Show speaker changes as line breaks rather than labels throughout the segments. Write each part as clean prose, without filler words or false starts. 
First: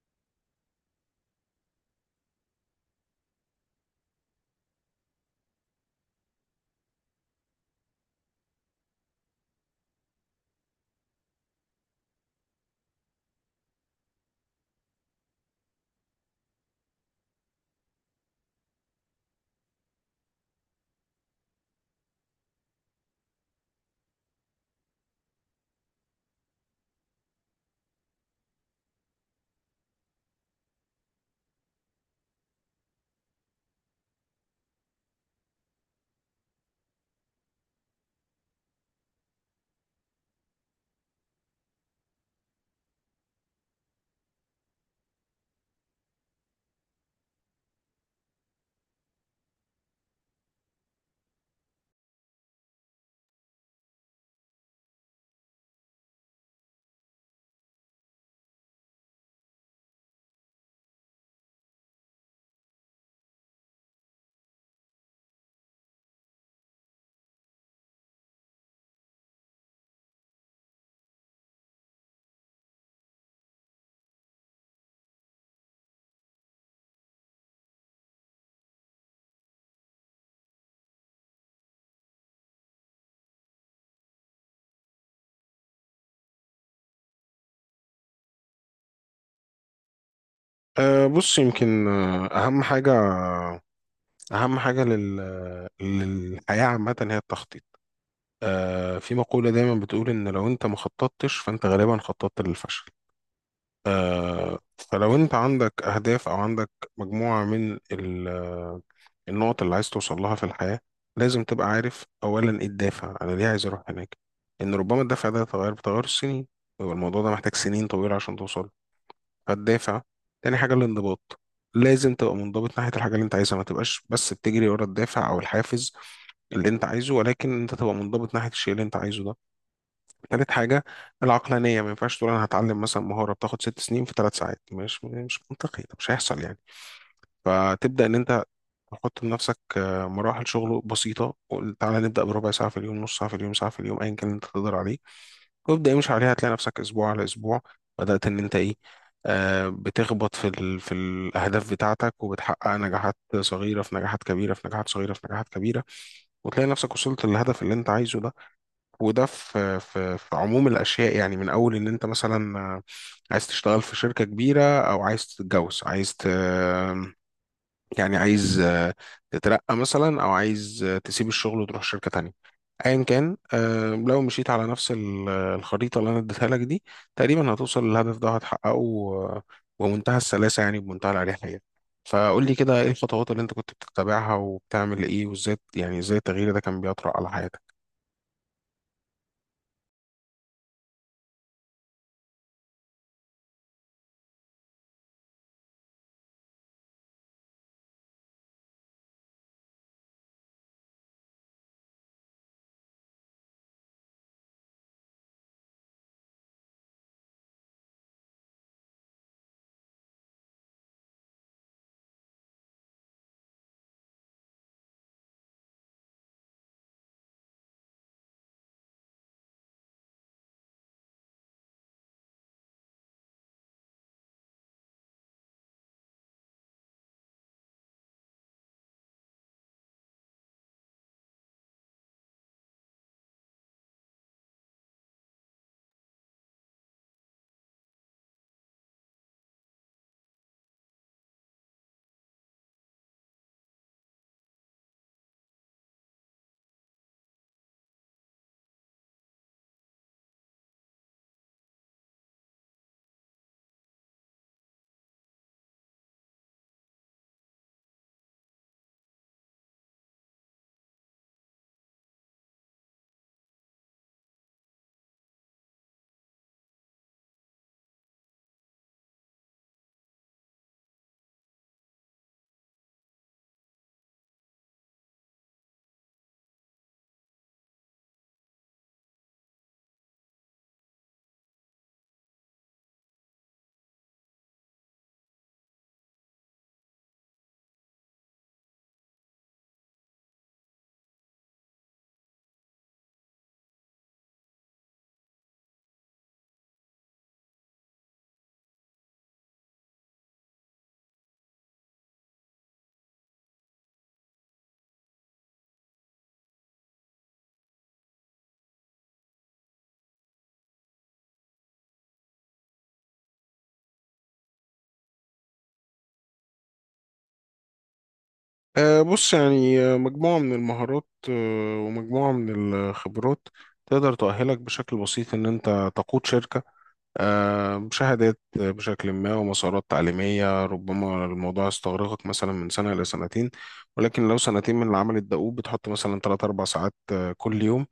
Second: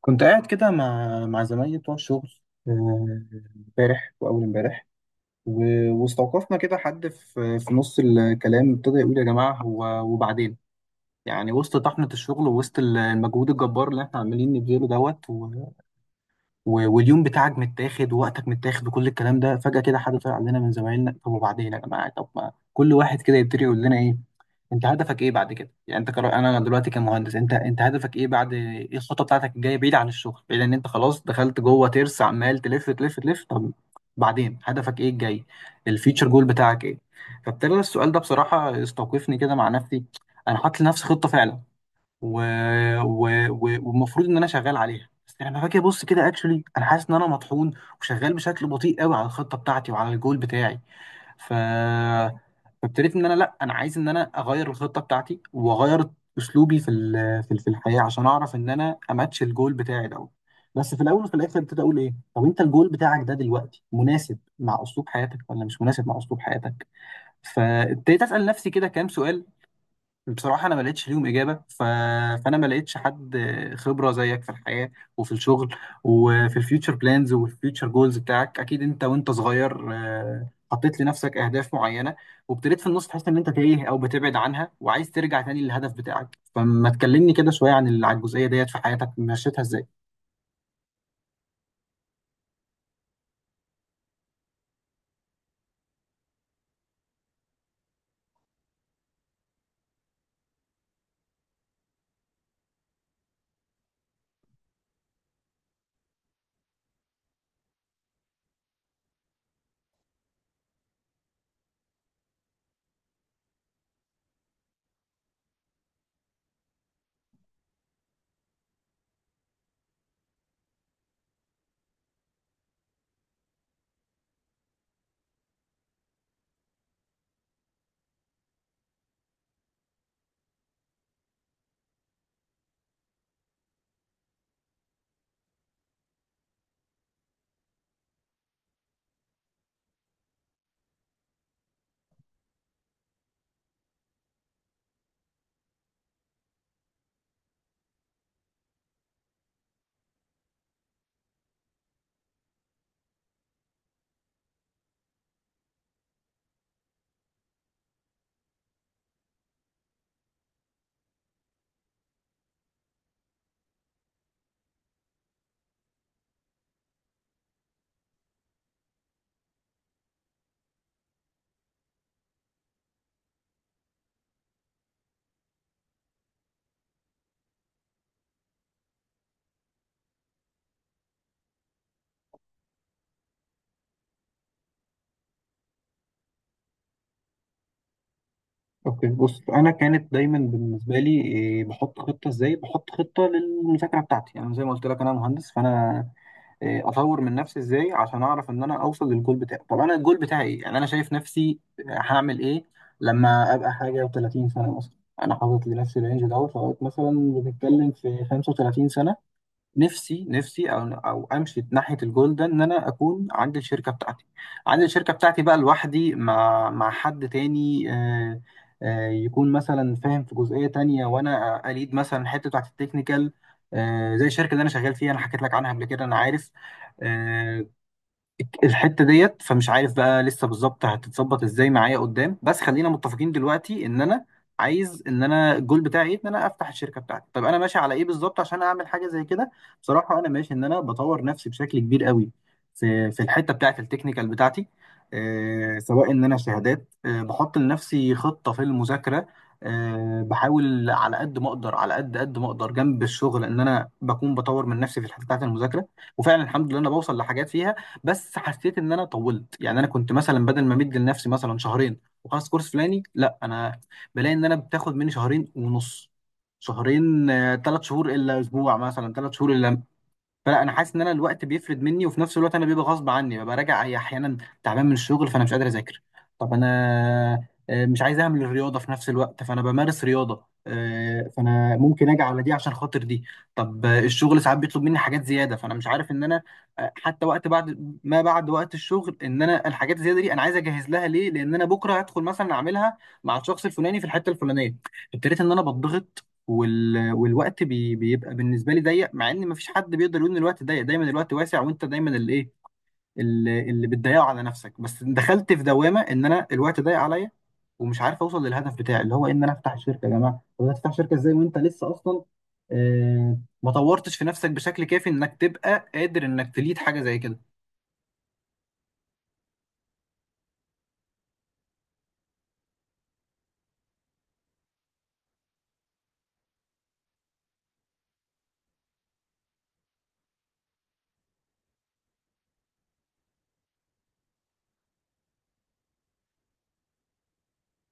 كنت قاعد كده مع زمايلي بتوع الشغل، آه، امبارح واول امبارح. و- واستوقفنا كده حد في نص الكلام، ابتدى يقول: يا جماعه، هو وبعدين يعني وسط طحنه الشغل ووسط المجهود الجبار اللي احنا عمالين نبذله دوت و... و... واليوم بتاعك متاخد ووقتك متاخد وكل الكلام ده، فجاه كده حد طلع علينا من زمايلنا: طب وبعدين يا جماعه، طب ما كل واحد كده يبتدي يقول لنا ايه انت هدفك ايه بعد كده؟ يعني انا دلوقتي كمهندس، انت هدفك ايه بعد، ايه الخطه بتاعتك الجايه بعيد عن الشغل، بعيد ان انت خلاص دخلت جوه ترس عمال تلف تلف تلف؟ طب بعدين هدفك ايه الجاي؟ الفيتشر جول بتاعك ايه؟ فابتدى السؤال ده بصراحه استوقفني كده مع نفسي. انا حاطط لنفسي خطه فعلا و... و... و... والمفروض ان انا شغال عليها، بس لما باجي ابص كده اكشولي انا حاسس ان انا مطحون وشغال بشكل بطيء قوي على الخطه بتاعتي وعلى الجول بتاعي. ف فابتديت ان انا لا، انا عايز ان انا اغير الخطه بتاعتي واغير اسلوبي في الحياه عشان اعرف ان انا اماتش الجول بتاعي دوت. بس في الاول وفي الاخر ابتدي اقول ايه، طب انت الجول بتاعك ده دلوقتي مناسب مع اسلوب حياتك ولا مش مناسب مع اسلوب حياتك؟ فابتديت اسال نفسي كده كام سؤال. بصراحة أنا ما لقيتش ليهم إجابة. ف... فأنا ما لقيتش حد خبرة زيك في الحياة وفي الشغل وفي الفيوتشر بلانز والفيوتشر جولز بتاعك. أكيد أنت وأنت صغير، حطيت لنفسك أهداف معينة وابتديت في النص تحس إن أنت تايه أو بتبعد عنها وعايز ترجع تاني للهدف بتاعك، فما تكلمني كده شوية عن عن الجزئية ديت في حياتك مشيتها إزاي؟
بص، يمكن، أهم حاجة للحياة عامة هي التخطيط. في مقولة دايما بتقول إن لو أنت ما خططتش، فأنت غالبا خططت للفشل. فلو أنت عندك أهداف أو عندك مجموعة من ال... آه، النقط اللي عايز توصل لها في الحياة، لازم تبقى عارف أولا إيه الدافع، أنا ليه عايز أروح هناك؟ إن ربما الدافع ده يتغير بتغير السنين، ويبقى الموضوع ده محتاج سنين طويلة عشان توصل. فالدافع، تاني حاجة الانضباط. لازم تبقى منضبط ناحية الحاجة اللي انت عايزها، ما تبقاش بس بتجري ورا الدافع او الحافز اللي انت عايزه، ولكن انت تبقى منضبط ناحية الشيء اللي انت عايزه ده. تالت حاجة العقلانية، ما ينفعش تقول انا هتعلم مثلا مهارة بتاخد 6 سنين في 3 ساعات، مش منطقي، ده مش هيحصل يعني. فتبدأ ان انت تحط لنفسك، مراحل شغل بسيطة، وقول تعالى نبدأ بربع ساعة في اليوم، نص ساعة في اليوم، ساعة في اليوم، أيا كان اللي أنت تقدر عليه. وابدأ امشي عليها، هتلاقي نفسك اسبوع على اسبوع بدأت ان انت ايه، بتخبط في الاهداف بتاعتك، وبتحقق نجاحات صغيره في نجاحات كبيره، في نجاحات صغيره في نجاحات كبيره، وتلاقي نفسك وصلت للهدف اللي انت عايزه ده. وده في عموم الاشياء يعني، من اول ان انت مثلا، عايز تشتغل في شركه كبيره، او عايز تتجوز، يعني عايز، تترقى مثلا، او عايز تسيب الشغل وتروح شركة تانية. ايا كان، لو مشيت على نفس الخريطة اللي انا اديتها لك دي، تقريبا هتوصل للهدف ده، هتحققه، ومنتهى السلاسة يعني، بمنتهى الأريحية. فقول لي كده، ايه الخطوات اللي انت كنت بتتبعها، وبتعمل ايه، وازاي يعني، ازاي التغيير ده كان بيطرأ على حياتك؟
اوكي، بص، انا كانت دايما بالنسبه لي إيه، بحط خطه. ازاي بحط خطه للمذاكره بتاعتي؟ يعني زي ما قلت لك انا مهندس، فانا اطور من نفسي. ازاي عشان اعرف ان انا اوصل للجول بتاعي؟ طب انا الجول بتاعي ايه؟ يعني انا شايف نفسي هعمل ايه لما ابقى حاجه و30 سنه مثلا؟ انا حاطط لنفسي الرينج دوت لغايه مثلا بنتكلم في 35 سنه. نفسي، او امشي ناحيه الجول ده ان انا اكون عندي الشركه بتاعتي. عندي الشركه بتاعتي بقى لوحدي مع حد تاني، يكون مثلا فاهم في جزئيه تانية، وانا اليد مثلا الحته بتاعت التكنيكال، زي الشركه اللي انا شغال فيها. انا حكيت لك عنها قبل كده، انا عارف آه، الحته ديت. فمش عارف بقى لسه بالظبط هتتظبط ازاي معايا قدام، بس خلينا متفقين دلوقتي ان انا عايز ان انا الجول بتاعي ايه، ان انا افتح الشركه بتاعتي. طب انا ماشي على ايه بالظبط عشان اعمل حاجه زي كده؟ بصراحه انا ماشي ان انا بطور نفسي بشكل كبير قوي في الحته بتاعت التكنيكال بتاعتي، آه، سواء ان انا شهادات، آه بحط لنفسي خطه في المذاكره، آه بحاول على قد ما اقدر، على قد ما اقدر جنب الشغل ان انا بكون بطور من نفسي في الحته بتاعت المذاكره. وفعلا الحمد لله انا بوصل لحاجات فيها، بس حسيت ان انا طولت. يعني انا كنت مثلا بدل ما مدي لنفسي مثلا شهرين وخلاص كورس فلاني، لا انا بلاقي ان انا بتاخد مني شهرين ونص، شهرين، ثلاث شهور الا اسبوع مثلا، ثلاث شهور الا. فلا انا حاسس ان انا الوقت بيفرد مني، وفي نفس الوقت انا بيبقى غصب عني ببقى راجع احيانا تعبان من الشغل، فانا مش قادر اذاكر. طب انا مش عايز اعمل الرياضه في نفس الوقت، فانا بمارس رياضه، فانا ممكن اجي على دي عشان خاطر دي. طب الشغل ساعات بيطلب مني حاجات زياده، فانا مش عارف ان انا حتى وقت بعد ما، بعد وقت الشغل، ان انا الحاجات الزياده دي انا عايز اجهز لها ليه؟ لان انا بكره هدخل مثلا اعملها مع الشخص الفلاني في الحته الفلانيه. ابتديت ان انا بضغط، وال... والوقت بيبقى بالنسبه لي ضيق، مع ان مفيش حد بيقدر يقول ان الوقت ضيق. دايما الوقت واسع، وانت دايما اللي ايه، اللي بتضيعه على نفسك. بس دخلت في دوامه ان انا الوقت ضيق عليا ومش عارف اوصل للهدف بتاعي، اللي هو ان انا افتح شركه. يا جماعه، طب هتفتح شركه ازاي وانت لسه اصلا آه ما طورتش في نفسك بشكل كافي انك تبقى قادر انك تليد حاجه زي كده؟
بص يعني، مجموعة من المهارات، ومجموعة من الخبرات تقدر تؤهلك بشكل بسيط ان انت تقود شركة. مشاهدات بشكل ما، ومسارات تعليمية، ربما الموضوع يستغرقك مثلا من سنة إلى سنتين. ولكن لو سنتين من العمل الدؤوب، بتحط مثلا 3 أربع ساعات، كل يوم.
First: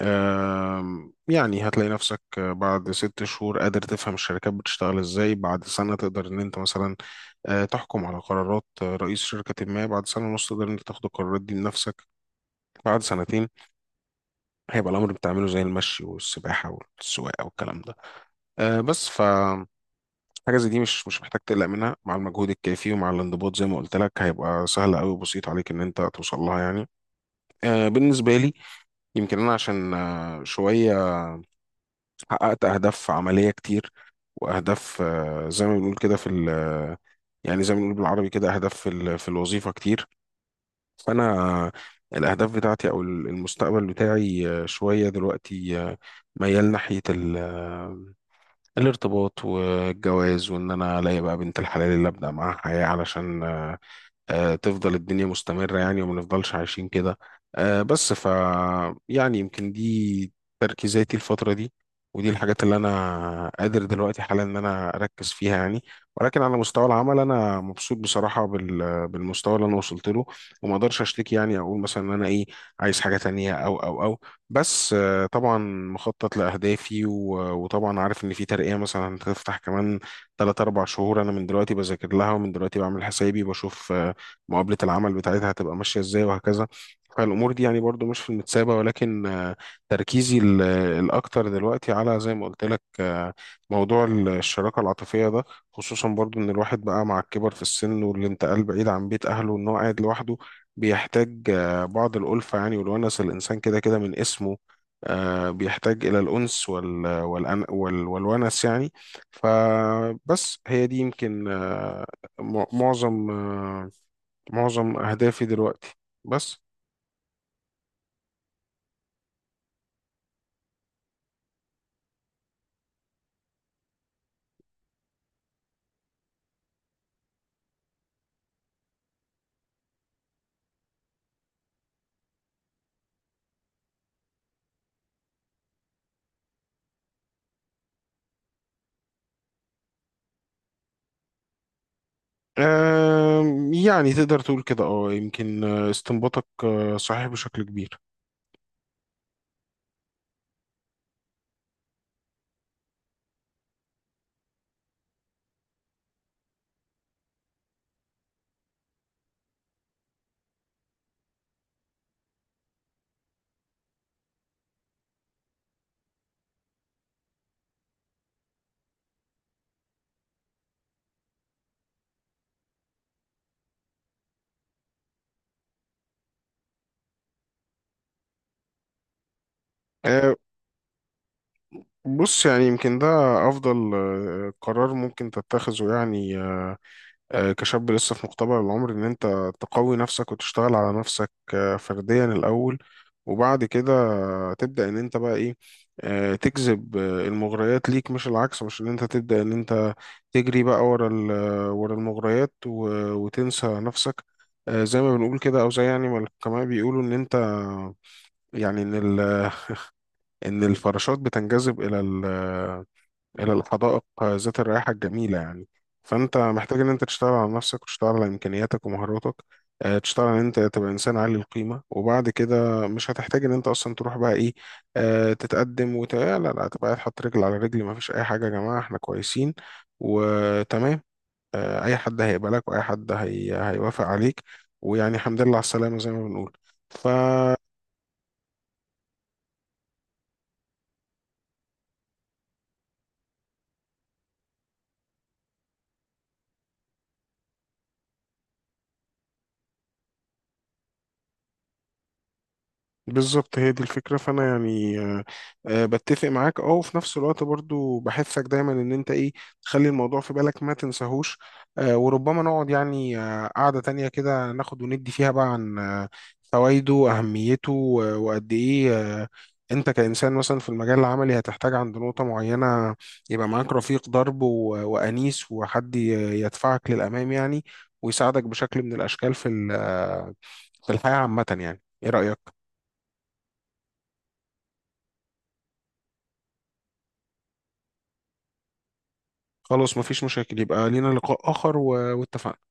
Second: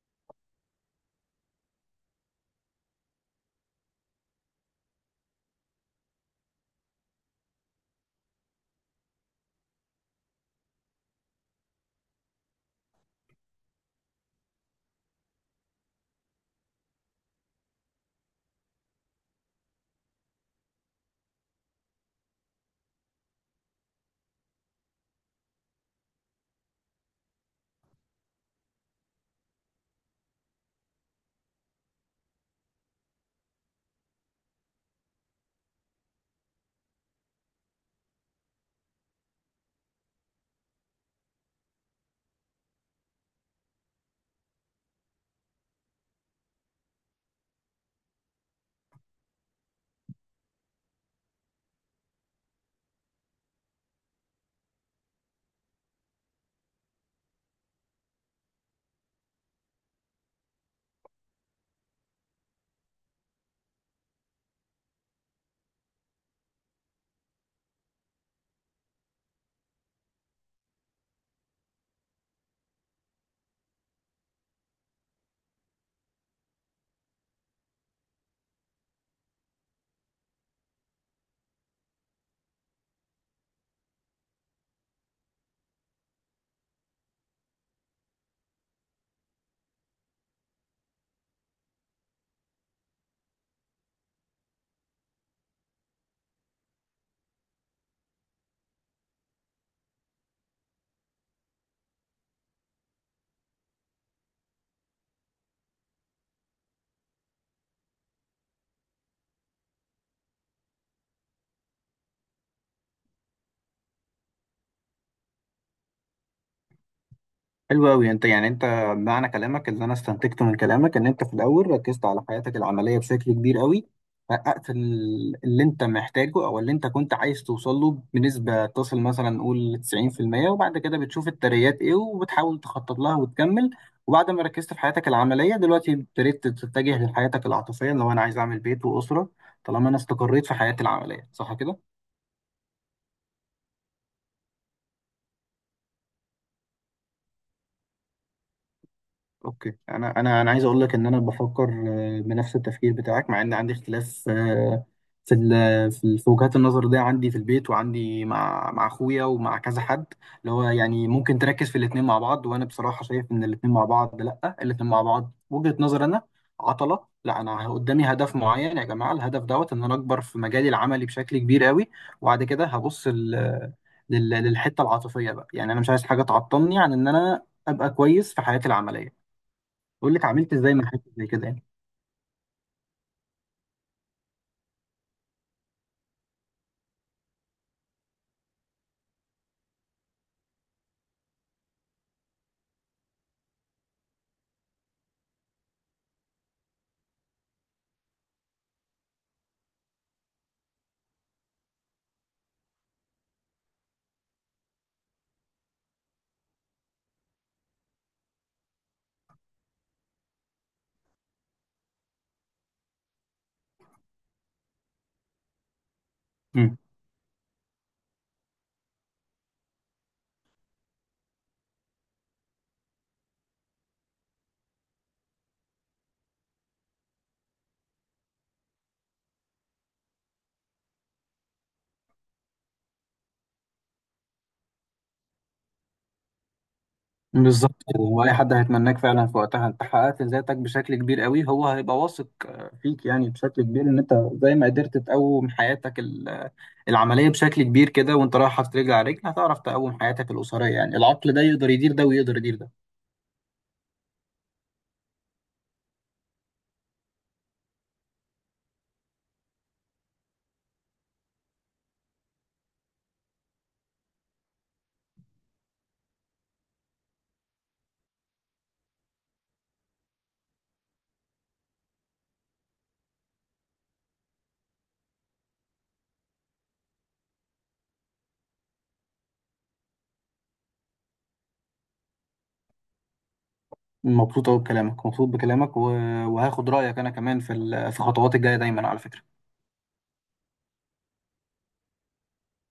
يعني هتلاقي نفسك بعد 6 شهور قادر تفهم الشركات بتشتغل إزاي، بعد سنة تقدر إن أنت مثلا تحكم على قرارات رئيس شركة ما، بعد سنة ونص تقدر إن أنت تاخد القرارات دي بنفسك، بعد سنتين هيبقى الأمر بتعمله زي المشي والسباحة والسواقة والكلام ده. بس حاجة زي دي، مش محتاج تقلق منها، مع المجهود الكافي ومع الانضباط زي ما قلت لك، هيبقى سهل قوي وبسيط عليك ان انت توصل لها يعني. بالنسبة لي، يمكن انا عشان شوية حققت اهداف عملية كتير، واهداف زي ما بنقول كده في يعني، زي ما بنقول بالعربي كده، اهداف في الوظيفة كتير. فانا الاهداف بتاعتي او المستقبل بتاعي، شوية دلوقتي، ميال ناحية الارتباط والجواز، وان انا الاقي بقى بنت الحلال اللي ابدا معاها حياه علشان، تفضل الدنيا مستمرة يعني، وما نفضلش عايشين كده. بس يعني يمكن دي تركيزاتي الفترة دي، ودي الحاجات اللي أنا قادر دلوقتي حالا إن أنا أركز فيها يعني. ولكن على مستوى العمل، أنا مبسوط بصراحة بالمستوى اللي أنا وصلت له، وما أقدرش أشتكي يعني، أقول مثلا إن أنا إيه، عايز حاجة تانية أو. بس، طبعا مخطط لأهدافي وطبعا عارف إن في ترقية مثلا هتفتح كمان تلات أربع شهور، أنا من دلوقتي بذاكر لها، ومن دلوقتي بعمل حسابي، بشوف مقابلة العمل بتاعتها هتبقى ماشية ازاي وهكذا. فالأمور دي يعني برضو مش في المتسابة، ولكن، تركيزي الأكتر دلوقتي على زي ما قلت لك، موضوع الشراكة العاطفية ده، خصوصا برضو إن الواحد بقى مع الكبر في السن والانتقال بعيد عن بيت أهله، وإن هو قاعد لوحده، بيحتاج بعض الألفة يعني، والونس، الإنسان كده كده من اسمه، بيحتاج إلى الأنس وال والأن وال والونس يعني. فبس هي دي يمكن، مع- معظم آه، معظم أهدافي دلوقتي. بس.
حلو أوي. أنت يعني، أنت معنى كلامك، اللي أنا استنتجته من كلامك، إن أنت في الأول ركزت على حياتك العملية بشكل كبير أوي، حققت اللي أنت محتاجه أو اللي أنت كنت عايز توصل له بنسبة تصل مثلا نقول 90%، وبعد كده بتشوف الترقيات إيه وبتحاول تخطط لها وتكمل. وبعد ما ركزت في حياتك العملية دلوقتي ابتديت تتجه لحياتك العاطفية، لو أنا عايز أعمل بيت وأسرة طالما أنا استقريت في حياتي العملية. صح كده؟
يعني تقدر تقول كده، اه، يمكن، استنباطك صحيح بشكل كبير.
اوكي، انا عايز اقول لك ان انا بفكر بنفس التفكير بتاعك، مع ان عندي اختلاف، في وجهات النظر دي، عندي في البيت وعندي مع اخويا ومع كذا حد، اللي هو يعني ممكن تركز في الاثنين مع بعض. وانا بصراحه شايف ان الاثنين مع بعض لا، الاثنين مع بعض وجهه نظر انا عطله. لا، انا قدامي هدف معين يا جماعه، الهدف دوت ان انا اكبر في مجالي العملي بشكل كبير قوي، وبعد كده هبص للحته العاطفيه بقى. يعني انا مش عايز حاجه تعطلني عن ان انا ابقى كويس في حياتي العمليه. بقول لك
آه،
عملت ازاي من حاجه زي كده يعني.
بص يعني، يمكن ده أفضل قرار ممكن تتخذه يعني، كشاب لسه في مقتبل العمر، ان انت تقوي نفسك وتشتغل على نفسك فرديا الاول. وبعد كده تبدأ ان انت بقى ايه، تجذب المغريات ليك، مش العكس، مش ان انت تبدأ ان انت تجري بقى ورا المغريات، وتنسى نفسك. زي ما بنقول كده، او زي يعني ما الحكماء بيقولوا ان انت يعني، ان الفراشات بتنجذب إلى الحدائق ذات الرائحة الجميلة يعني. فأنت
امم.
محتاج إن أنت تشتغل على نفسك، وتشتغل على إمكانياتك ومهاراتك، تشتغل إن أنت تبقى إنسان عالي القيمة، وبعد كده مش هتحتاج إن أنت أصلا تروح بقى إيه، تتقدم لا لا، تبقى قاعد حاطط رجل على رجل، مفيش أي حاجة يا جماعة، إحنا كويسين وتمام. أي حد هيقبلك، وأي حد هيوافق عليك، ويعني الحمد لله على السلامة زي ما بنقول. ف
بالظبط كده، هو اي حد هيتمناك فعلا في وقتها. انت حققت ذاتك بشكل كبير قوي، هو هيبقى واثق فيك يعني بشكل كبير ان انت زي ما قدرت تقوم حياتك العمليه بشكل كبير كده، وانت رايح حاطط رجل على رجل هتعرف تقوم حياتك الاسريه. يعني العقل ده يقدر يدير ده ويقدر يدير ده.
بالظبط هي دي الفكرة، فأنا يعني، بتفق معاك، اه، وفي نفس الوقت برضو بحثك دايما إن أنت إيه، تخلي الموضوع في بالك، ما تنساهوش. وربما نقعد يعني قعدة تانية كده، ناخد وندي فيها بقى عن فوائده وأهميته، وقد إيه، آه، أنت كإنسان مثلا في المجال العملي، هتحتاج عند نقطة معينة يبقى معاك رفيق درب، وأنيس، وحد يدفعك للأمام يعني، ويساعدك بشكل من الأشكال في في الحياة عامة يعني، إيه رأيك؟
مبسوط قوي بكلامك، مبسوط بكلامك وهاخد رايك انا كمان في الخطوات الجايه دايما على فكره.
خلاص مفيش مشاكل، يبقى لينا لقاء آخر، واتفقنا.